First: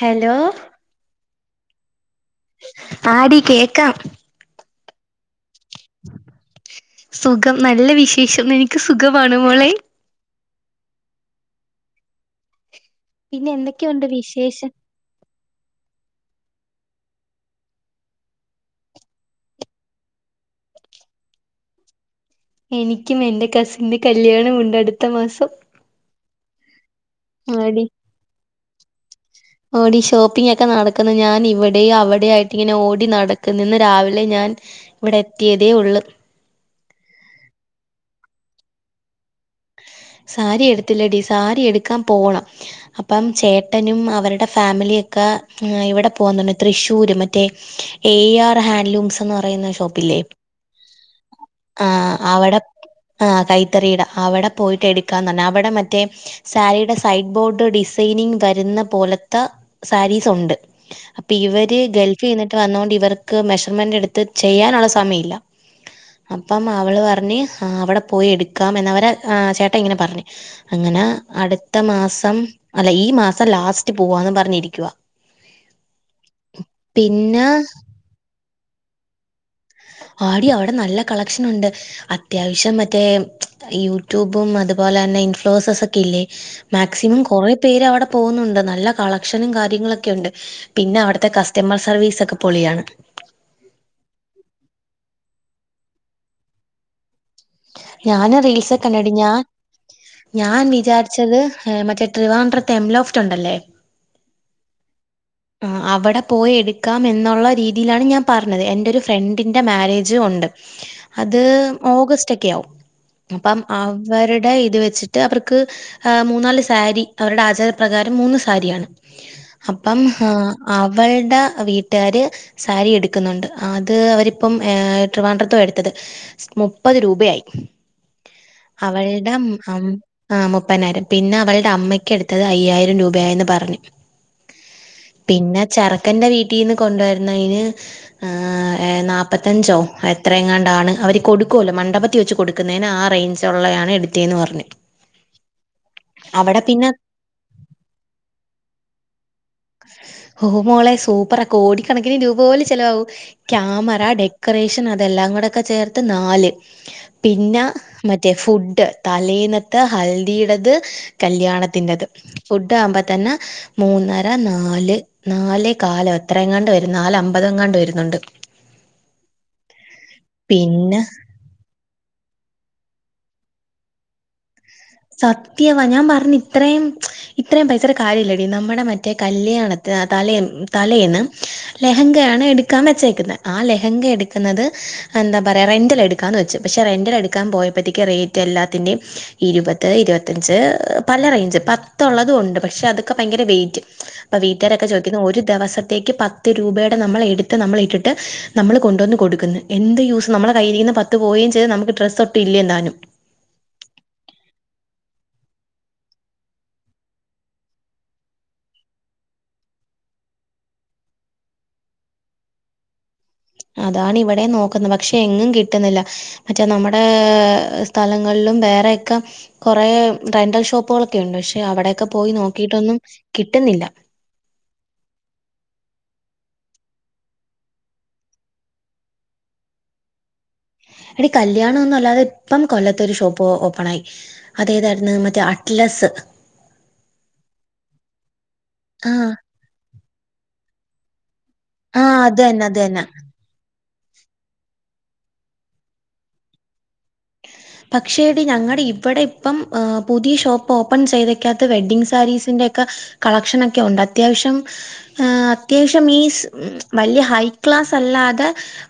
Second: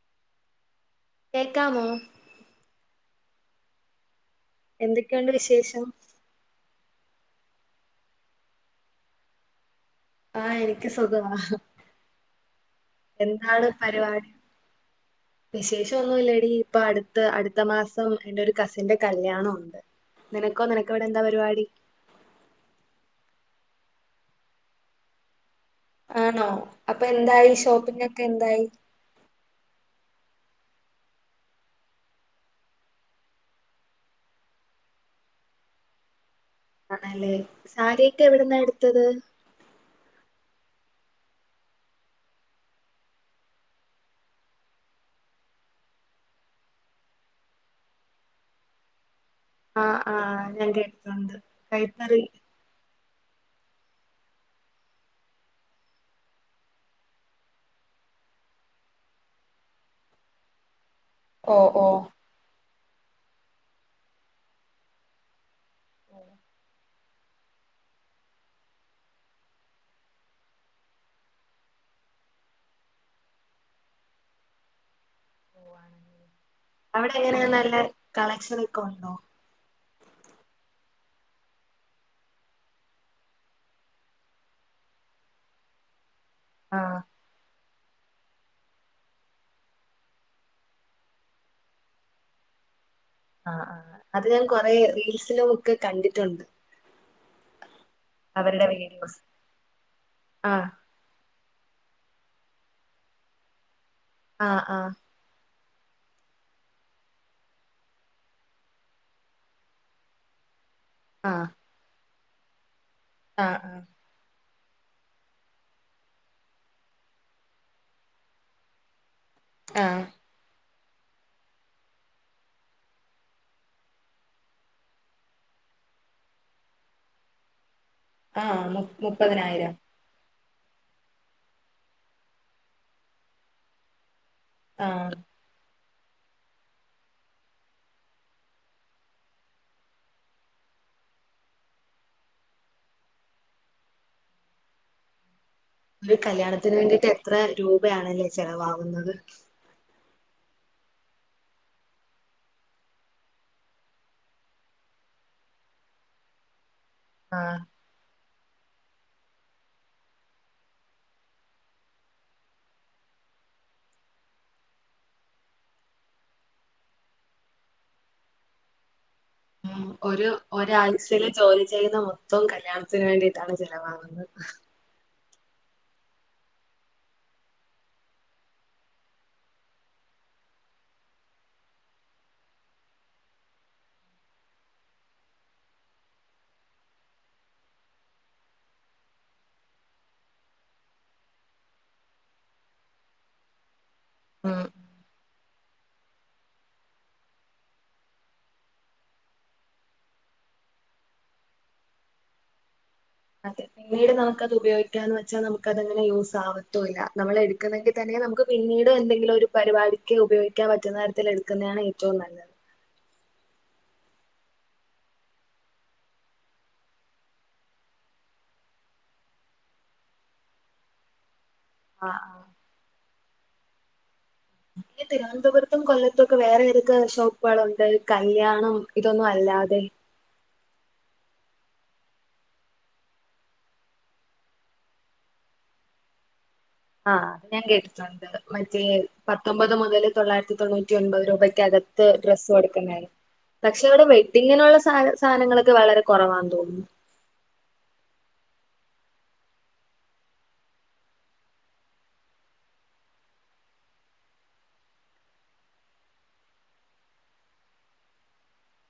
Hello കേക്കാമോ ആടി കേക്കാം. എന്തൊക്കെയുണ്ട് വിശേഷം. സുഖം നല്ല വിശേഷം നിനക്ക് സുഖമാണ് മോളെ - ആഹ് എനിക്ക് സുഖവാ പിന്നെ എന്താണ് എന്തൊക്കെയുണ്ട് പരിവാ ട് വിശേഷം വിശേഷം ഒന്നൂല്ലെടി ഇപ്പൊ അടുത്ത് അടുത്ത മാസം എന്റെ ഒരു കസിന്റെ കല്യാണോണ് നിനക്കോ നിനക്കോ അവിടെ ന്താ പരിവാടി. എനിക്കും എന്റെ കസിന്റെ കല്യാണമുണ്ട് അടുത്ത മാസം. ആണോ അപ്പൊ എന്തായി ഷോപ്പിങ്ങോക്കെ എന്തായി. ആടി ഷോപ്പിംഗ ഒക്കെ നടക്കുന്നു. ഞാൻ ഇവിടെയും അവിടെയും ആയിട്ട് ഇങ്ങനെ ഓടി നടക്കുന്നു ഇന്ന് രാവിലെ ഞാൻ. ഇവിടെ എത്തിയതേ ഉള്ളൂ. ആണല്ലേ സാരിയൊക്കെ എവിടെന്നാ എടുത്തത്. സാരി എടുത്തില്ലടി സാരി എടുക്കാ പോണം. അപ്പം ചേട്ടനും അവരുടെ ഫാമിലിയൊക്കെ ഇവിടെ പോകുന്നുണ്ട് തൃശ്ശൂര് മറ്റേ. എ ആർ ഹാൻഡ് ലൂംസ് ന്നു പറയുന്ന ആഹ് ഷോപ്പില്ലേ ആഹ് ഞാൻ കേട്ടിട്ടുണ്ട് ആ കൈത്തറി അവിടെ. ആഹ് കൈത്തറീടെ, അവിടെ പോയിട്ട് എടുക്കാന്ന് റഞ്ഞു അവിടെ മറ്റേ. സാരിയുടെസൈഡ്ബോഡ്റ് ഡിസൈനിങ് തരുന്നപോലത്ത സാരീസ് ഉണ്ട് ഓ പ്പിവര് ഓ ഗൾഫിൽന്ന്ട്ട് വന്നോണ്ട് ഇവർക്ക്മെഷർമെന്റ്ട്ത്ത് ചെയ്യാനൊള്ളസമയില്ല അപ്പം അവള്പറഞ്ഞ് അവടെപോയി എടുക്കാംഎന്നവരെ ആ ചേട്ടാഇങ്ങനെപറഞ്ഞ് അങ്ങനെ അടുത്തമാസം അല്ല ഈ മാസംലാസ്റ്റ്പോവാന്നുംപറ്ഞ്ഞിരിക്കുവാ അവിടെ എങ്ങനെ പിന്നെ നല്ലകളക്ഷനൊക്കെണ്ടോ? ആടി അവ്ടെ നല്ല കളക്ഷനുണ്ട് അത്യാവശ്യംമറ്റേ യൂട്യൂബും അത്പോലെയന്നെ ഇൻഫ്ലോസസ്ക്കെഇല്ലേ ആഹ് മാക്സിമംകൊറേ പേര് അവ്ടെ പോവുന്നുണ്ട് നല്ലകളക്ഷനുംകാര്യങ്ങളൊക്കെണ്ട് പിന്നെ അവ്ട്ത്തെ കസ്റ്റമർസർവീസക്കെ പൊളിയാണ് ആഹ് ആഹ് അത്ഞാൻകൊറെ റീൽസിലുംക്കെകണ്ടിട്ടുണ്ട് ഞാന് റീൽസക്കെന്നെടി വീഡിയോസ് ഞാൻ ആഹ് ഞാൻവിചാര് ച്ചത് മറ്റേട്രിവാഡ്രത്തെ എംലോഫ്റ്റ്ഉണ്ടല്ലേ ആഹ് ആഹ് ആഹ് അവ്ടെപോയി എടുക്കാംഎന്നൊള്ള രീതിയിലാണ് ഞാൻപറഞ്ഞത് എന്റെഒരു ഫ്രണ്ടിന്റെമാരേജ് ഉണ്ട് അത് ആഹ് ഓഗസ്റ്റ്ഒക്കെയാവും അപ്പം ആഹ് ആഹ് അവര്ടെഇത് വെച്ചിട്ട്അവർക്ക് ആഹ് മൂന്നാല്സാരി അവരുടെആചാരപ്രകാരം മൂന്ന്സാരിയാണ് അപ്പം ആഹ് അവൾടെവീട്ടാര് സാരിഎട്ക്ക്‌ന്നുണ്ട് അത്അവരിപ്പം ഏ ട്രിവാൻഡ്രത്തൊയിട്ത്തത് സ്മുപ്പത് രൂപയായി ആഹ് മു അവൾടം മുപ്പതിനായിരം ആഹ് മുപ്പയ്നായിരം പിന്നെഅവൾടെ അമ്മയ്ക്കെട്ത്തത് അയ്യായിരംരൂപയന്ന്പറഞ്ഞു ആഹ് പിന്നെചെറക്കന്റെ വീട്ടീന്ന് കൊണ്ടുവര്ണയ്ന് ഹ് നാപ്പത്തഞ്ചോ എത്രയുംങ്ങാണ്ടാണ് അവര്കൊട്ക്കോല്ലോ മണ്ഡപത്തിവെച്ച് കൊടുക്ക്‌ ട്ക്കുന്നേന് ആ റേയ്ഞ്ച് ഉള്ളെയാണ് എടുത്തേന്ന്പറ്ഞ്ഞ് ഒരുകല്യാണത്തിന് വേണ്ടിട്ട് എത്ര രൂപയാണല്ലേ ചെലവാവുന്നത് ഹൊമോളെ സൂപ്പറാ കോടിക്കണക്കിന് രൂപപോലെ ചെലവാവു ക്യാമറ ഡെക്കറേഷൻ അതെല്ലാംകൂടെക്കെചേർത്ത്നാല് ആഹ് പിന്നെ മറ്റേഫുഡ് തലേനത്തെഹൽദിയിടത് കല്യാണത്തിന്റത് ഫുഡ്ഡാവ്മ്പതന്നെ മൂന്ന നാല് നാലേകാലോ എത്രയുംങ്ങാണ്ട് വരും നാലമ്പതങ്ങാണ്ട് വെരുന്നുണ്ട് ഉം പിന്നെ ഒരുഒരാഴ്ചയില് ജോലിചെയ്യുന്ന മൊത്തംകല്യാണത്തിന് വേണ്ടിട്ടാണ്ചെലവാവുന്നെ സത്യവാ ഞാൻപറ്ഞ്ഞ് ഇത്രം ഇത്രയുംപൈസയുടെകാര്യല്ലടി നമ്മടെമറ്റേ കല്യാണത്ത്ന് ആ തലേ തലേന്ന് ലെഹങ്കയാണ് എട്ക്കാൻവെച്ചേക്കുന്നത് ആ ലെഹങ്ക എട്ക്ക്ന്നത് എന്താപറയാ റെന്റെല്ട് ക്കാന്ന് വെച്ചു പഷെറെന്റെലെട്ക്കാൻ പോയപ്പോത്തേക്ക് റേറ്റ്എല്ലാത്തിന്റെം ഇരു പത് ഇരുപത്തഞ്ച് പലറേയ്ഞ്ച് പത്തൊള്ളതുംണ്ട് പക്ഷേഅതൊക്കെ ഭയങ്കരവെയിറ്റ് ഉം പ്പൊവീട്ടാരൊക്കെ ചോയിക്കുന്നുഒരുദെവസം ത്തേക്ക്‌ പത്ത് രൂപയ്ടെ നമ്മളെട്ത്ത് നമ്മളിട്ടിട്ട് നമ്മള്കൊണ്ടുവന്ന് കൊടുക്ക്ന്ന് എന്ത് യൂസ് നമ്മടെകയ്യിലിരിക്കുന്ന പ ത്ത്പോയെംചെയ്ത് നമ്മ്ക്ക്ഡ്രസ്സൊട്ടുംഇല്ലെന്താനും അതെ പിന്നീട്നമുക്കത് ഉപയോഗിക്കാന്ന് വച്ചാ നമുക്കതങ്ങനെയൂസാവത്തൂല്ല നമ്മളെടുക്ക്ന്നെന്റെ തന്നെ നമുക്ക്പിന്നീടുഎന്തെങ്കിലൊരു പരിപാടിക്ക്ഉപയോയിക്കാൻ പറ്റുന്നതരത്തില് എടുക്കുന്നെയാണ്ഏറ്റവുംനല്ലത് അതാണ്ഇവിടെംനോക്കുന്നെ പക്ഷെഎങ്ങുംകിട്ട്ന്നില്ല മറ്റേനമ്മടെസ്ഥലങ്ങള്ലും വേറെയക്കെകുറെ റെന്റൽഷോപ്പുകൾ ഒക്കെണ്ട് ആഹ് പഷെഅവടെക്കെപോയി ആഹ് നോക്കിയിട്ടൊന്നുംകിട്ടുന്നില്ല ഞ്ഞിതിരുവന്തപുരത്തുംകൊല്ലത്തൊക്കെ വേറെവിതൊക്കെ ഷോപ്പ് കളുണ്ട് കല്യാണംഇതൊന്നുംഅല്ലാതെ എടികല്യാണംഒന്നുംല്ലാതെ ഇപ്പംകൊല്ലത്തൊരു ഷോപ്പ് ഓപ്പണായി അതേതായിര്ന്ന് മറ്റേഅറ്റ്ലസ്സ് ആഹ് അത്ഞാൻകേട്ടിട്ടുണ്ട് ആ മറ്റേപത്തൊമ്പത് മുതല്തൊള്ളായിരത്തിതൊണ്ണൂറ്റിഒൻ പത് രൂപയ്ക്കക ആ ത്ത് അത് ഡ്രസ്സും തന്നെ അത് തന്നെ കൊടുക്കണത് പക്ഷേ അവിടെ വെഡിംങ്ങിനുള്ള സ സാധനങ്ങളൊക്കെ വളരെ കുറവാന്ന് തോന്നുന്നു ! ! ! ! ! ! ! ! പക്ഷേ എടി ഞങ്ങടെ ഇവിടെ ഇപ്പം പുതിയ ഷോപ്പ് ഓപ്പൺ ചെയ്തയ്ക്കകത്ത് വെഡ്ഡിങ് സാരീസിൻന്റെക്കെ കളക്ഷനൊക്കെ ഒണ്ട് അത്യാവശ്യം അത്യാവശ്യം മീൻസ് വല്യ ഹൈക്ലാസ് അല്ലാതെ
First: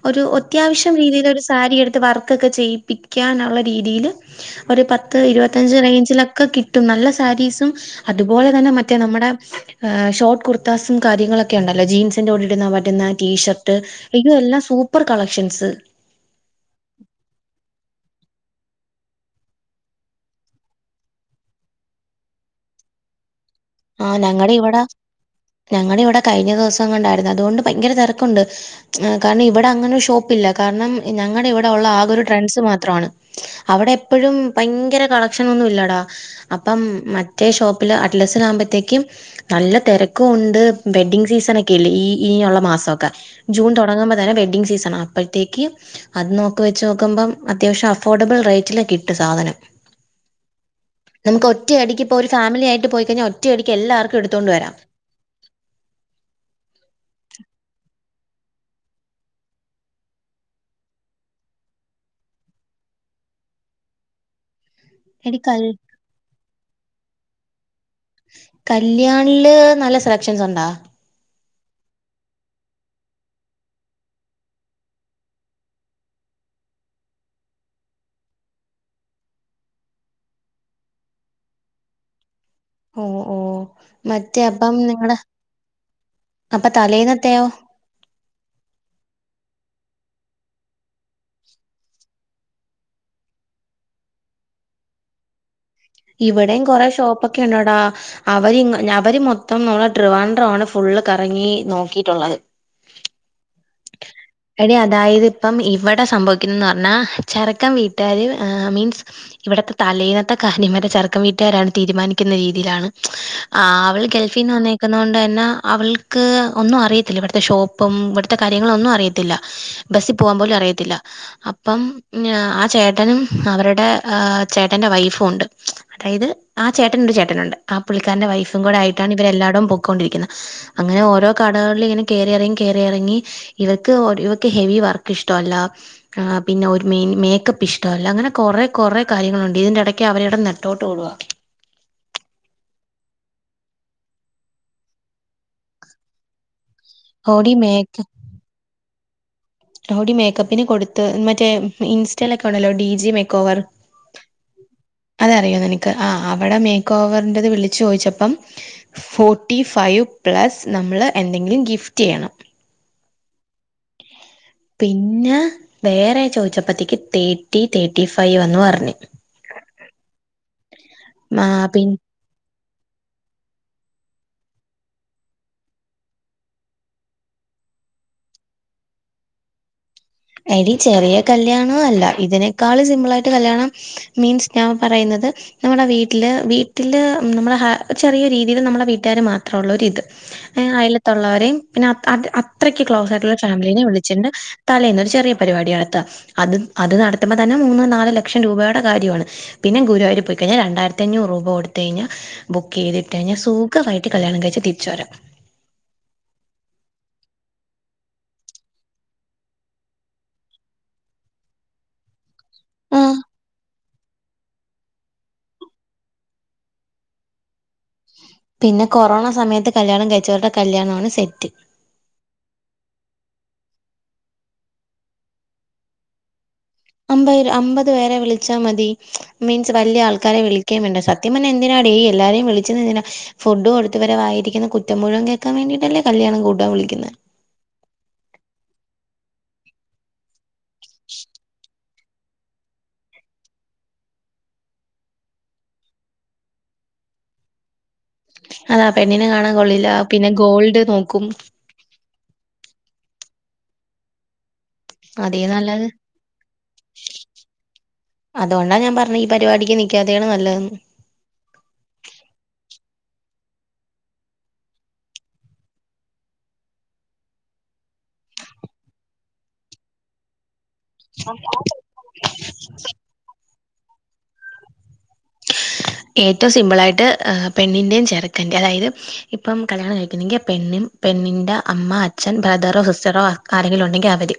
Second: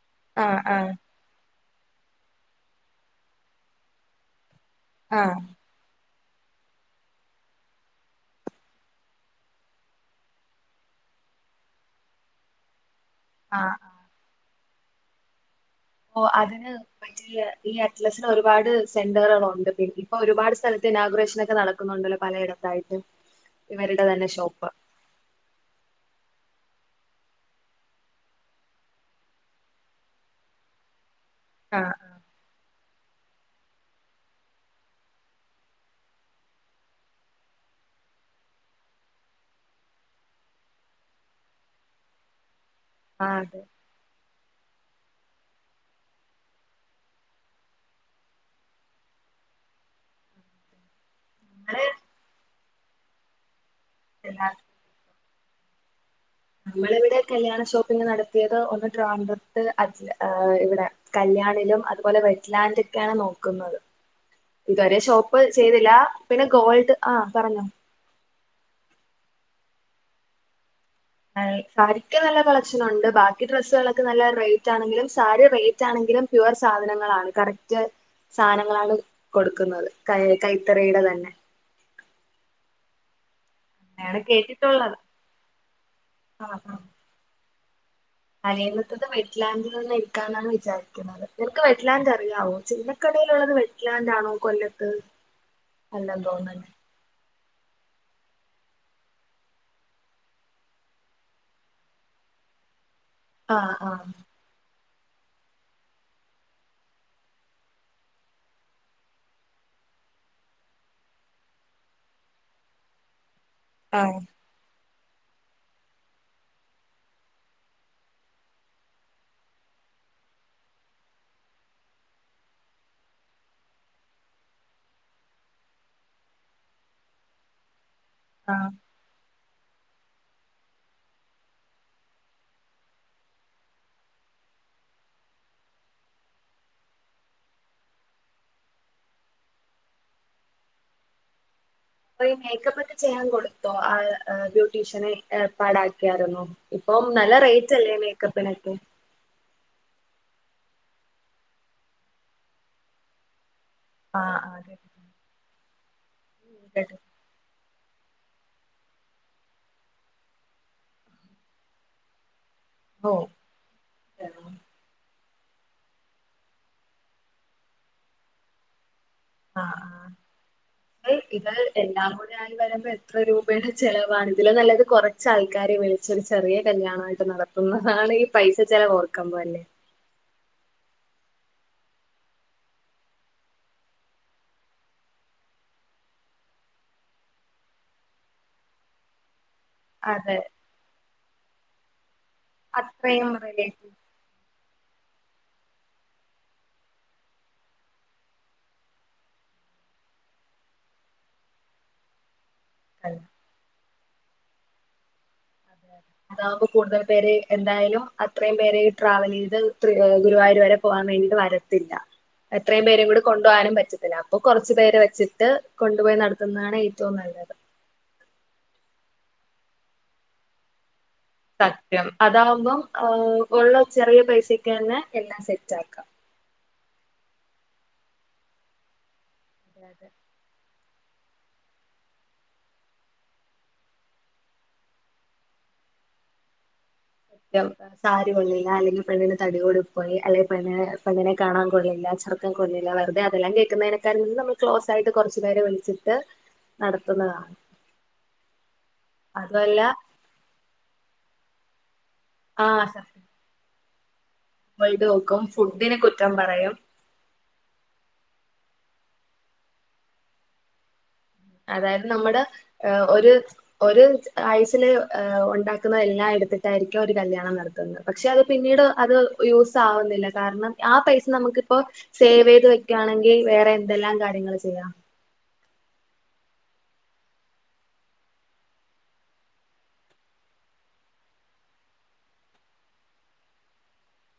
ഒരു ആഹ് ആഹ് അത്യാവശ്യം രീതീല് ഒരു സാരിയെടുത്ത് വർക്കൊക്കെ ചെയ്യിപ്പിക്കാനുള്ള രീതീല് ഒരു പത്ത് ആഹ് ഇരുപത്തഞ്ച് റേഞ്ചിലൊക്കെ കിട്ടും നല്ല സാരീസും അതുപോലെ തന്നെ മറ്റേ നമ്മടെ ഏഹ് ഷോർട്ട് കുർത്താസും കാര്യങ്ങളൊക്കെ ഉണ്ടല്ലോ ജീൻസിൻന്റെ കൂടെ ഇടുന്നാ പറ്റുന്ന ടീഷർട്ട് ആഹ് ഇയ്യോ എല്ലാം സൂപ്പർ കളക്ഷൻസ് ഓഹ് അതിന് മറ്റേ ഈ അറ്റ്ലറ്റ്സില് ഒരുപാട് സെന്ററുകളുണ്ട് പിൻ ഇപ്പൊ ഒരുപാട് സ്ഥലത്ത് ഇനാഗ്രേഷൻ ഒക്കെ നടക്ക് ക്കുന്നുണ്ടല്ലോ പലയിടത്തായിട്ട് ഇവരുടെ ആഹ് തന്നെ ഞങ്ങടെ ഷോപ്പ് ഇവിടെ ഞങ്ങടെ ഇവിടെ കഴിഞ്ഞ ദിവസ കൊണ്ടായിരുന്നു അതുകൊണ്ട് ഭയങ്കര തെരക്കൊണ്ട് കാരണം ഇവിടെ അങ്ങനെ ഷോപ്പില്ലാ കാരണം ഞങ്ങടെ ഇവിടെ ഒള്ള ആഹ് ആകെ ഒരു ട്രെൻസ് മാത്രാണ് അവിടെ എപ്പഴും ഭയങ്കര കളക്ഷൻ ഒന്നും ഇല്ലടാ അപ്പം മറ്റേ ഷോപ്പില് അറ്റ്ലസിലാകുമ്പ ത്തേക്കും നല്ല തെരക്കും ഒണ്ട് വെഡ്ഡിങ് സീസൺ ഒക്കെയല്ലേ ഈ ഇനിയൊള്ള മാസം അതെ ജൂൺ തൊടങ്ങുമ്പോ തന്നെ വെഡ്ഡിംങ് സീസണാ അപ്പഴ്ത്തേക്ക് അത് നോക്കി വെച്ച് നോക്കുമ്പം അത്യാവശ്യം അഫോർഡബിൾ റേറ്റിലാ കിട്ട് സാധനം ! ! ! ! ! ! ! ! ! നമ്മക്ക് ഒറ്റയടിക്ക് ഇപ്പോ ഒരു ഫാമിലിയയിട്ട് പോയി കഴിഞ്ഞാ ഒറ്റയടിക്ക് എല്ലാർക്കും എടുത്തോണ്ട് വരാം നമ്മളിവിടെ കല്യാണ ഷോപ്പിംഗ് നടത്തിയത് ഒന്ന് ട്രാവൻഡ്രത്ത് അറ്റ്ല ആഹ് ഇവിടെ കല്യാണിലും അതുപോലെ വെറ്റ്ലാൻഡൊക്കെയാണ് നോക്കുന്നത് ഇതുവരെ ഷോപ്പ് എടി കൽ ചെയ്തില്ലാ പിന്നെ ഗോൾഡ് ആഹ് പറഞ്ഞോ കല്യാണില് നല്ല സെലക്ഷൻസ് ഉണ്ടോ? ലാൺ സാരിക്ക് നല്ല കളക്ഷൻ ഒണ്ട് ബാക്കി ഡ്രസ്സുകളൊക്കെ നല്ല റേറ്റ് ആണെങ്കിലും സാരി റേറ്റ് ആണെങ്കിലും പ്യുവർ സാധനങ്ങളാണ് കറക്റ്റ് സാധനങ്ങളാണ് കൊടുക്കുന്നത് കൈ കൈത്തറീടെ തന്നെ ഓഹ് ഓഹ് അങ്ങനെയാണ് മറ്റേ അപ്പം കേട്ടിട്ടുള്ളത് നിങ്ങള് ആ അപ്പൊ തലേന്നെത്തയോ? തലേന്നത്തത് വെറ്റ് ലാൻഡിൽ നിന്ന് എടുക്കാന്നാണ് വിചാരിക്കുന്നത് നിനക്ക് വെറ്റ്ലാൻഡ് അറിയാവോ ചിന്നക്കടയിലൊള്ളത് വെഡ് ലാൻഡാണോ കൊല്ലത്ത് അല്ലെന്ന് ഇവിടെയും തോന്നുന്നു കൊറെ ഷോപ്പൊക്കെ ഒണ്ടെടാ അവര് ഇങ്ങ് അവര് മൊത്തം നമ്മളെ ട്രിവാൻഡ്രാണ് ഫുള്ള് കറങ്ങി നോക്കീട്ടൊള്ളത് ആഹ് ആഹ് എടി അതായത് ഇപ്പം ഇവിടെ സംഭവിക്കുന്നന്ന് പറഞ്ഞാ ചെറുക്കൻ വീട്ടുകാര് ഏഹ് മീൻസ് ഇവിടത്തെ തലേന്നത്തെ കാര്യമേ ചെറക്കൻ വീട്ടുകാരാണ് തീരുമാനിക്കുന്ന രീതിലാണ് ആഹ് ആ അവള് ഗൾഫ് ഫീന്ന് വന്നേക്കുന്ന കൊണ്ട് തന്നെ അവൾക്ക് ഒന്നും അറിയത്തില്ലാ ഇവിടുത്തെ ഷോപ്പും ഇവിടുത്തെ കാര്യങ്ങളൊന്നും അറിയത്തില്ലാ ബസ്സി പോവാൻ പോലും അറിയത്തില്ലാ അപ്പം ആഹ് ചേട്ടനും അവരുടെ ചേട്ടറെ വൈഫും ഒണ്ട് അതായത് ആ ചേട്ടന് ഒരു ചേട്ടനൊണ്ട് ആ പുള്ളിക്കാരന്റെ ആ വൈഫും കൂടെ ആയിട്ടാണ് ഇവരെല്ലാടോം പൊക്കോണ്ടിരിക്കുന്നത് അങ്ങനെ ഓരോ കടകളിലിങ്ങനെ കേറി എറങ്ങി കേറി എറങ്ങി ഇവർക്ക് ഒര് ഇവക്ക് ഹെവി വർക്ക് ഇഷ്ട്ടവല്ലാ ആഹ് പിന്നെ ഒരു മീ മേക്കപ്പ് ഇഷ്ട്ടവല്ലാ അങ്ങനെ കൊറേ കൊറെ കാര്യങ്ങളൊണ്ട് ഇതിന്റെ എടയ്ക്ക് അവര് കെടന്ന് നെട്ടോട്ടോടുവാ അപ്പ ഈ മേക്കപ്പ് ഒക്കെ ചെയ്യാൻ കൊടുത്തോ ആഹ് ഏഹ് ബ്യൂട്ടീഷ്യനെ ഏർപ്പാടാക്കിയായിരുന്നോ ഇപ്പം നല്ല ഓടി റേറ്റ് മേക്ക് അല്ലേ മേക്കപ്പിനൊക്കെ ട്ടോഡി മേക്കപ്പിന് കൊടുത്ത് മറ്റേ ഇൻസ്റ്റയിലൊക്കെ ഒണ്ടല്ലോ ഡിജി മേക്കോവർ ആഹ്അതെ അത് അറിയോ നിനക്ക് ആഹ് അവിടെ മേക്ക് ഓവറിൻറത് വിളിച്ചു ചോദിച്ചപ്പം ഫോർട്ടി ഫൈവ് പ്ലസ് നമ്മള് എന്തെങ്കിലും ഗിഫ്റ്റ് ചെയ്യണം ഓഹ് [unintelligible] പിന്നെ വേറെ ചോദിച്ചപ്പത്തിക്ക് തേർട്ടി തേട്ടി ഫൈവ്ന്ന് പറഞ്ഞ് ആഹ് ആഹ് ആ ഇത് പി എല്ലാം കൂ ഒരാള് വരവ് എത്ര രൂപയുടെ ചെലവാണ് ഇതിലും നല്ലത് കുറച്ച് ആൾക്കാരെ വിളിച്ചൊരു ചെറിയ കല്യാണായിട്ട് നട [unintelligible] ഈ പൈസ ചെലവ് ഓർക്കമ്പല്ലേ എടി ചെറിയ കല്ല്യാണോ അല്ല ഇതിനേക്കാൾ സിമ്പിളായിട്ട് കല്യാണം മീൻസ് ഞാൻ പറയുന്നത് നമ്മുടെ വീട്ടില് വീട്ടില് നമ്മളെ ചെറിയ രീതിയില് നമ്മുടെ വീട്ടുകാര് മാ ത്രള്ളോരിത് അതെ ങേ അയലത്തുള്ളവരെയും പിന്നെ അത്രക്ക് ക്ലോസ് അത്രയും ആയിട്ടുള്ള ഫാമിലിനെ റിലേറ്റീവ്സ് വിളിച്ച് ചെന്ന് തലേന്ന് ഒ ചെറിയ പരിപാടി നടത്തുക അത് അത് നടത്തുമ്പോ തന്നെ മൂന്ന് നാല് ലക്ഷം രൂപയുടെ കാര്യവാണ് പിന്നെ ഗുരുവായൂര് പോയി കഴിഞ്ഞാ രണ്ടായിരത്തി അഞ്ഞൂറ് രൂപ കൊടുത്ത് കഴിഞ്ഞാ ബുക്ക് ചെയ്തിട്ട് അല്ലേ കഴിഞ്ഞാ സുഖവായിട്ട് കല്യാണം കഴിച്ച് തിരിച്ച് വരാം ആഹ് അതാകുമ്പോ കൂടുതൽ പേര് എന്തായാലും അത്രയും പേര് ട്രാവൽ ചെയ്ത് ഗുരുവായൂര് വരെ പോകാൻ വേണ്ടിയിട്ട് വര ല്ല എത്രയും ആ പേരെ കൂടെ കൊണ്ടു പോകാനും പറ്റത്തില്ല അപ്പൊ കുറച്ചു പേരെ വെച്ചിട്ട് കൊണ്ടുപോയി നടത്തുന്നതാണ് ഏറ്റവും നല്ലത് പിന്നെ കൊറോണ സമയത്ത് കല്യാണം കഴിച്ചവരുടെ കല്യാണമാണ് സെറ്റ് സത്യം അതാകുമ്പം ആഹ് ഉള്ള ചെറിയ പൈസക്ക് തന്നെ എല്ലാം സെറ്റ് ആക്കാം അമ്പത് അമ്പത് പേരെ വിളിച്ചാൽ മതി മീൻസ് വല്ല്യ ആൾക്കാരെ വിളി ക്കേ വേണ്ട സത്യം പറഞ്ഞാ എന്തിനാടേ ഈ എല്ലാരെയും വിളിച്ചത് എന്തിനാ ഫുഡ് കൊടുത്ത് ഇവരെ വായിരിക്കുന്ന കുറ്റം മുഴുവൻ കേക്കാൻ വേണ്ടീട്ടല്ലേ കല്യാണം കൂടാൻ വിളിക്കുന്നേ [unintelligible] സാരി കൊള്ളില്ല അല്ലെങ്കിൽ പെണ്ണിന് തടി കൂടിപ്പോയി അല്ലെ പെണ്ണിനെ പെണ്ണിനെ കാണാൻ കൊള്ളില്ല ചെറു കൊള്ളില്ല വെറുതെ അതെല്ലാം കേക്കുന്നേനേക്കാൾ നമ്മള് ക്ലോസായിട്ട് കുറച്ചു പേരെ വിളിച്ചിട്ട് നടത്തുന്നതാ ആഹ് പെണ്ണിനെ കാണാൻ കൊള്ളില്ല പിന്നെ ഗോൾഡ് നോക്കും ആഹ് സർ [unintelligible] അതേ വെക്കും നല്ലത് ഫുഡിനെ കുറ്റം പറയും അതുകൊണ്ടാ ഞാ പറഞ്ഞേ ഈ പരിപാടിക്ക് നിക്കാത്തെയാണ് നല്ലതെന്ന് അതായത് നമ്മുടെ ഏഹ് ഒര് ഒരു ആയുസില് ഉണ്ടാക്കുന്ന എല്ലാം എടുത്തിട്ടായിരിക്കും ഒരു കല്യാണം നടത്തുന്നത് പക്ഷെ അത് പിന്നീട് അത് യൂസ് ആവുന്നില്ല കാരണം ആ പൈസ നമുക്കിപ്പോ സേവ് ചെയ്ത് വെക്കയാണെങ്കി വേറെ എന്തെല്ലാം കാര്യങ്ങള് ചെയ്യാം ഏറ്റവും സിമ്പിളായിട്ട് ആഹ് പെണ്ണിന്റെയും ചെറുക്കന്റെ അതായത് ഇപ്പം കല്യാണം കഴിക്കുന്നെങ്കി പെണ്ണും പെണ്ണിന്റെ അമ്മ അച്ഛൻ ബ്രദറോ സിസ്റ്ററോ ആരെങ്കിലും ഉണ്ടെങ്കി അവര്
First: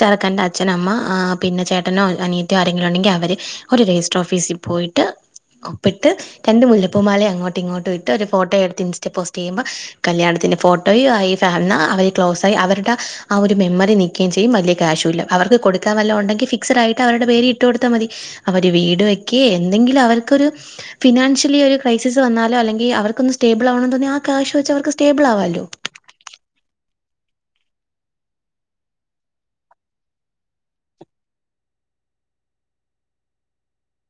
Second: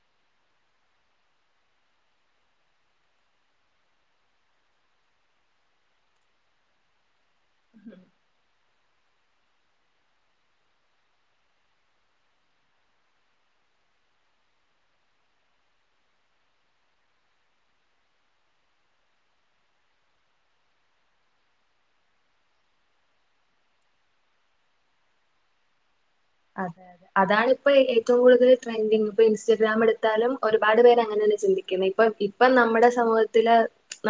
ചെറുക്കന്റെ അച്ഛൻ, അമ്മ ആഹ് പിന്നെ ചേട്ടനോ അനിയത്തിയോ ആരെങ്കിലും ഉണ്ടെങ്കി അവര് ഒര് രജിസ്റ്റർ ഓഫീസി പോയിട്ട് പ്പിട്ട് രണ്ട് മുല്ലപ്പൂമാലയും അങ്ങോട്ടും ഇങ്ങോട്ടും ഇട്ട് ഒരു ഫോട്ടോയെടുത്ത് ഇൻസ്റ്റ പോസ്റ്റ് ചെയ്യുമ്പോൾ കല്യാണത്തിന്റെ ഫോട്ടോയും ആയി എന്നാ അവര് ക്ലോസായി അവരുടെ ആഹ് ഒരു മെമ്മറി നി നിക്കയും ചെയ്യും വലിയ ക്യാഷും ഇല്ല അവർക്ക് കൊടുക്കൻ വല്ലോ ഉണ്ടെങ്കി ഫിക്സഡ് ആയിട്ട് അവരുടെ പേരി ഇട്ട് കൊടുത്താ മതി അവര് വീട് വെക്കെ എന്തെങ്കിലും അവർക്കൊരു ഫിനാൻഷ്യലി ഒരു ക്രൈസിസ് വന്നാലോ അല്ലെങ്കി അവർക്കൊന്ന് സ്റ്റെബിൾ ആവണെന്ന് തോന്നി ആ കാഷ് വച്ച് അവർക്ക് സ്റ്റേബിൾ ആവാല്ലോ അതെ അതെ അതാണ് ഇപ്പൊ ഏറ്റവും കൂടുതൽ ട്രെൻഡിങ് ഇപ്പൊ ഇൻസ്റ്റാഗ്രാം എടുത്താലും ഒരുപാട് പേര് അങ്ങനെ തന്നെ ചിന്തിക്കുന്നത് ഇപ്പൊ ഇപ്പൊ നമ്മുടെ സമൂഹത്തില്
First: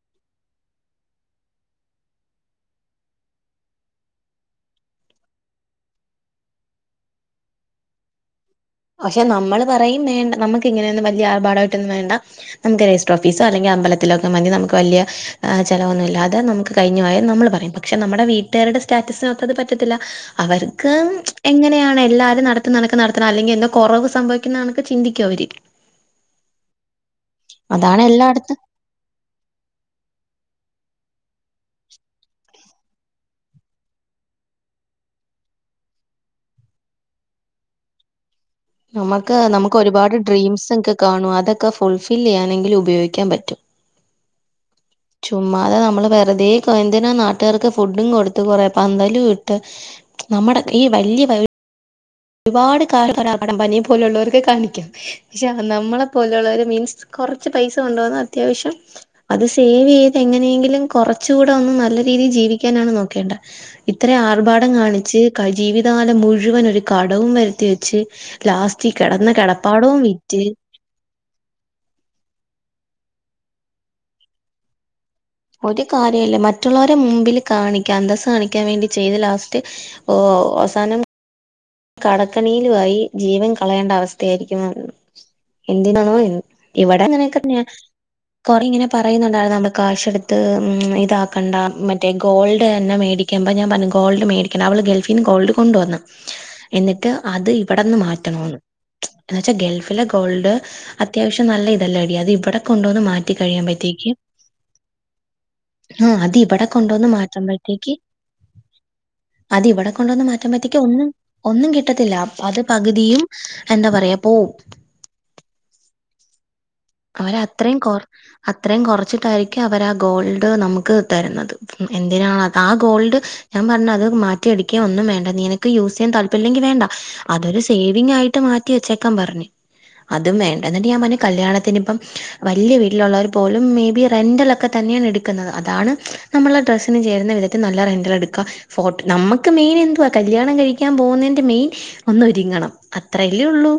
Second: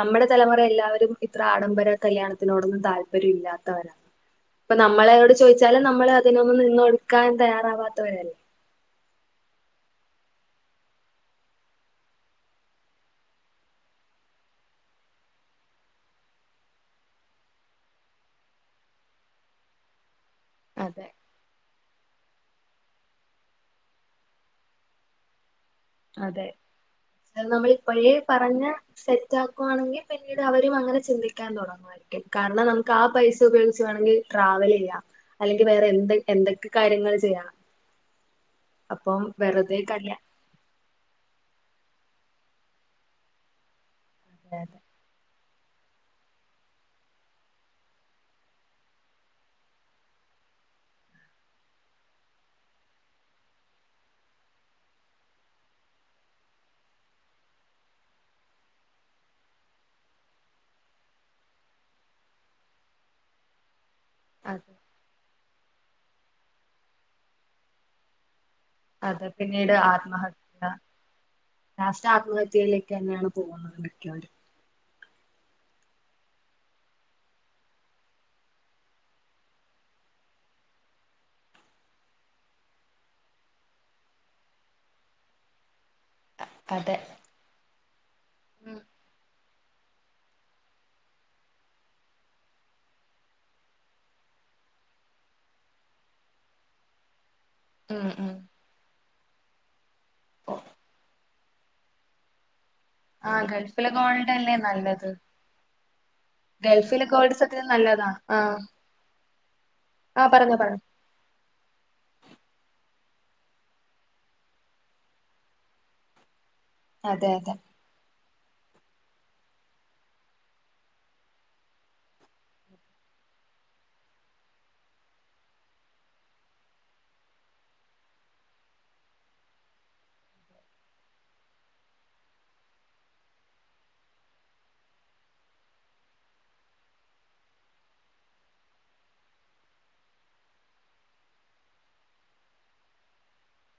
നമ്മുടെ തലമുറ എല്ലാവരും ഇത്ര ആഡംബര കല്യാണത്തിനോടൊന്നും താല്പര്യം ഇല്ലാത്തവരാ ഇപ്പൊ നമ്മളോട് ചോദിച്ചാലും നമ്മള് അതിനൊന്നും നിന്ന് കൊടുക്കാൻ തയ്യാറാവാത്തവരല്ലേ പക്ഷെ നമ്മൾ പറയും വേണ്ട നമ്മുക്ക് ഇങ്ങനെയൊന്നും വല്ല്യ ആർഭാടായിട്ടൊന്നും വേണ്ട നമ്മുക്ക് രജിസ്റ്റർ ഓഫീസോ അല്ലെങ്കിൽ അമ്പലത്തിലോക്കെ മതി നമ്മുക്ക് വല്ല്യ ചിലവന്നും ഇല്ലാതെ നമ്മുക്ക് കഴിഞ്ഞു പോയാ നമ്മള് പറയും പക്ഷെ നമ്മുടെ വീട്ടുകാരുടെ സ്റ്റാറ്റസിനകത്ത് അത് പറ്റത്തില്ല അവർക്ക് അതെ എങ്ങനെയാണ് എല്ലാരും നടത്തുന്നകണക്ക് നടത്തണം അല്ലെങ്കിൽ എന്തോ കുറവ് സംഭവിക്കുന്ന കണക്ക് ചിന്തിക്കും അവര് അതെ അത് നമ്മള് അതാണ് ഇപ്പഴേ എല്ലായിടത്തും പറഞ്ഞ സെറ്റാക്കുവാണെങ്കിൽ പിന്നീട് അവര് അങ്ങനെ ചിന്തിക്കാൻ തുടങ്ങും കാരണം നമ്മുക്ക് ആ പൈസ ഉപയോഗിച്ച് വേണെങ്കിൽ ട്രാവല് ചെയ്യാം അല്ലെങ്കിൽ വേറെ എന്ത് എന്തൊക്കെ കാര്യങ്ങൾ ചെയ്യാം അപ്പം നമ്മുക്ക് നമ്മുക്ക് വെറുതെ ഒരുപാട് കല്യാ ഡ്രീംസ് ഒക്കെ കാണും അതൊക്കെ ഫുൾഫില്ല് ചെയ്യാനെങ്കിലും ഉപയോഗിക്കാൻ പറ്റും [unintelligible] ചുമ്മാതെ നമ്മള് വെറുതെ എന്തിന നാട്ടുകാർക്ക് ഫുഡും കൊടുത്ത് കുറെ പന്തലും ഇട്ട് നമ്മുടെ ഈ വല്ല്യ ഒരുപാട് [unintelligible] പോലെയുള്ളവർക്ക് കാണിക്കാം പക്ഷെ നമ്മളെ പോലെയുള്ളവര് മീൻസ് കുറച്ച് പൈസ കൊണ്ട് വന്ന് അത്യാവശ്യം അത് സേവ് ചെയ്ത് എങ്ങനെങ്കിലും കുറച്ചുടെ ഒന്നു നല്ല രീതിയിൽ ജീവിക്കാനാണ് നോക്കേണ്ടെ ഇത്രയും ആർഭാടം അതെ കാണിച്ച് ജീവിതകാലം മുഴുവൻ ഒരു കടവും വരുത്തി വെച്ച് ലാസ്റ്റ് ഇ അത് കിടന്ന പിന്നീട് കിടപ്പാടവും വിറ്റ് ആത്മഹത്യ ലാസ്റ്റ് ആത്മഹത്യയിലേക്ക് തന്നെയാണ് പോകുന്നത് മിക്കവരും ഒരു കാര്യവും ഇല്ല മറ്റുള്ളവരെ മുമ്പില് കാണിക്കാൻ അന്തസ്സ് കാണിക്കാൻ വേണ്ടി ചെയ്ത് ലാസ്റ്റ് ഓ അവസാനം കടക്കെണിയിലും ആയി ജീവൻ കളയേണ്ട അവസ്ഥയായിരിക്കും എന്തിനാണോ അതെ ഇവിടെ അങ്ങനക്കെ തന്നെയ കുറെ ഉം ഇങ്ങനെ പറയുന്നുണ്ടായിരുന്നു നമ്മൾ കാശ് എടുത്ത് ഉം ഇതാക്കണ്ട മറ്റേ ഗോൾഡ് തന്നെ മേടി വരുമ്പം ഞാൻ പറഞ്ഞു ഗോൾഡ് മേടിക്കണ്ടാ അവള് ഗൾഫീന്ന് ഗോൾഡ് കൊണ്ടുവന്ന് എന്നിട്ട് അത് ഇവിടുന്ന് ഉം ഉം മാറ്റണന്ന് എന്ന് വച്ചാൽ ഗൾഫിലെ ഗോൾഡ് അത്യാവശ്യം നല്ല ഇതല്ലേടി അത് ഇവിടെ കൊണ്ടുവന്ന് മാറ്റി ആ ഗൾഫിലെ കഴിയുപഴുത്തേക്കും ഗോൾഡ് അല്ലേ നല്ലത് ആഹ് അത് ഇവിടെ ഗൾഫിലെ കൊണ്ടുവന്ന് ഗോൾഡ് സത്യത്തിൽ മാറ്റുമ്പഴുത്തേക്ക് നല്ലതാ ആ അത് ഇവിടെ കൊണ്ടു വന്ന് ആ പറഞ്ഞോ പറഞ്ഞോ മാറ്റുമ്പഴുതേക്ക് ഒന്നും ഒന്നും കിട്ടത്തില്ല അത് പകുതിയും എന്താ പറയാ പോവും അതെ അവര് അതെ അത്രയും കുറ അത്രയും കുറച്ചിട്ടായിരിക്കും അവര് ആ ഗോൾഡ് നമ്മുക്ക് തരുന്നത് എന്തിനാണ് അത് ആ ഗോൾഡ് ഞാൻ പറഞ്ഞ് അത് മാറ്റി എടുക്ക ഒന്നും വേണ്ട നിനക്ക് യൂസ് ചെയ്യാൻ താല്പര്യമില്ലെങ്കിൽ വേണ്ട അതൊരു സേവിങ് ആയിട്ട് മാറ്റി വെച്ചേക്കാൻ പറഞ്ഞ് അതും വേണ്ട എന്നിട്ട് ഞാൻ പറഞ്ഞ് കല്യാണത്തി ഇപ്പം വല്ല്യ വീട്ടിലുള്ളവർ പോലും മേബി റെന്റലൊക്കെ തന്നെയാണ് എടുക്കുന്നത് അതാണ് നമ്മള ഡ്രസ്സിന് ചേരുന്ന വിധത്തിൽ നല്ല റെന്റൽ എടുക്കുക ഫോട്ടോ നമ്മുക്ക് മെയിൻ എന്തുവാ കല്യാണം കഴിക്കാൻ പോകുന്നതിന്റെ മെയിൻ ഒന്ന് ഒരുങ്ങണം അത്രല്ലേ ഉള്ളൂ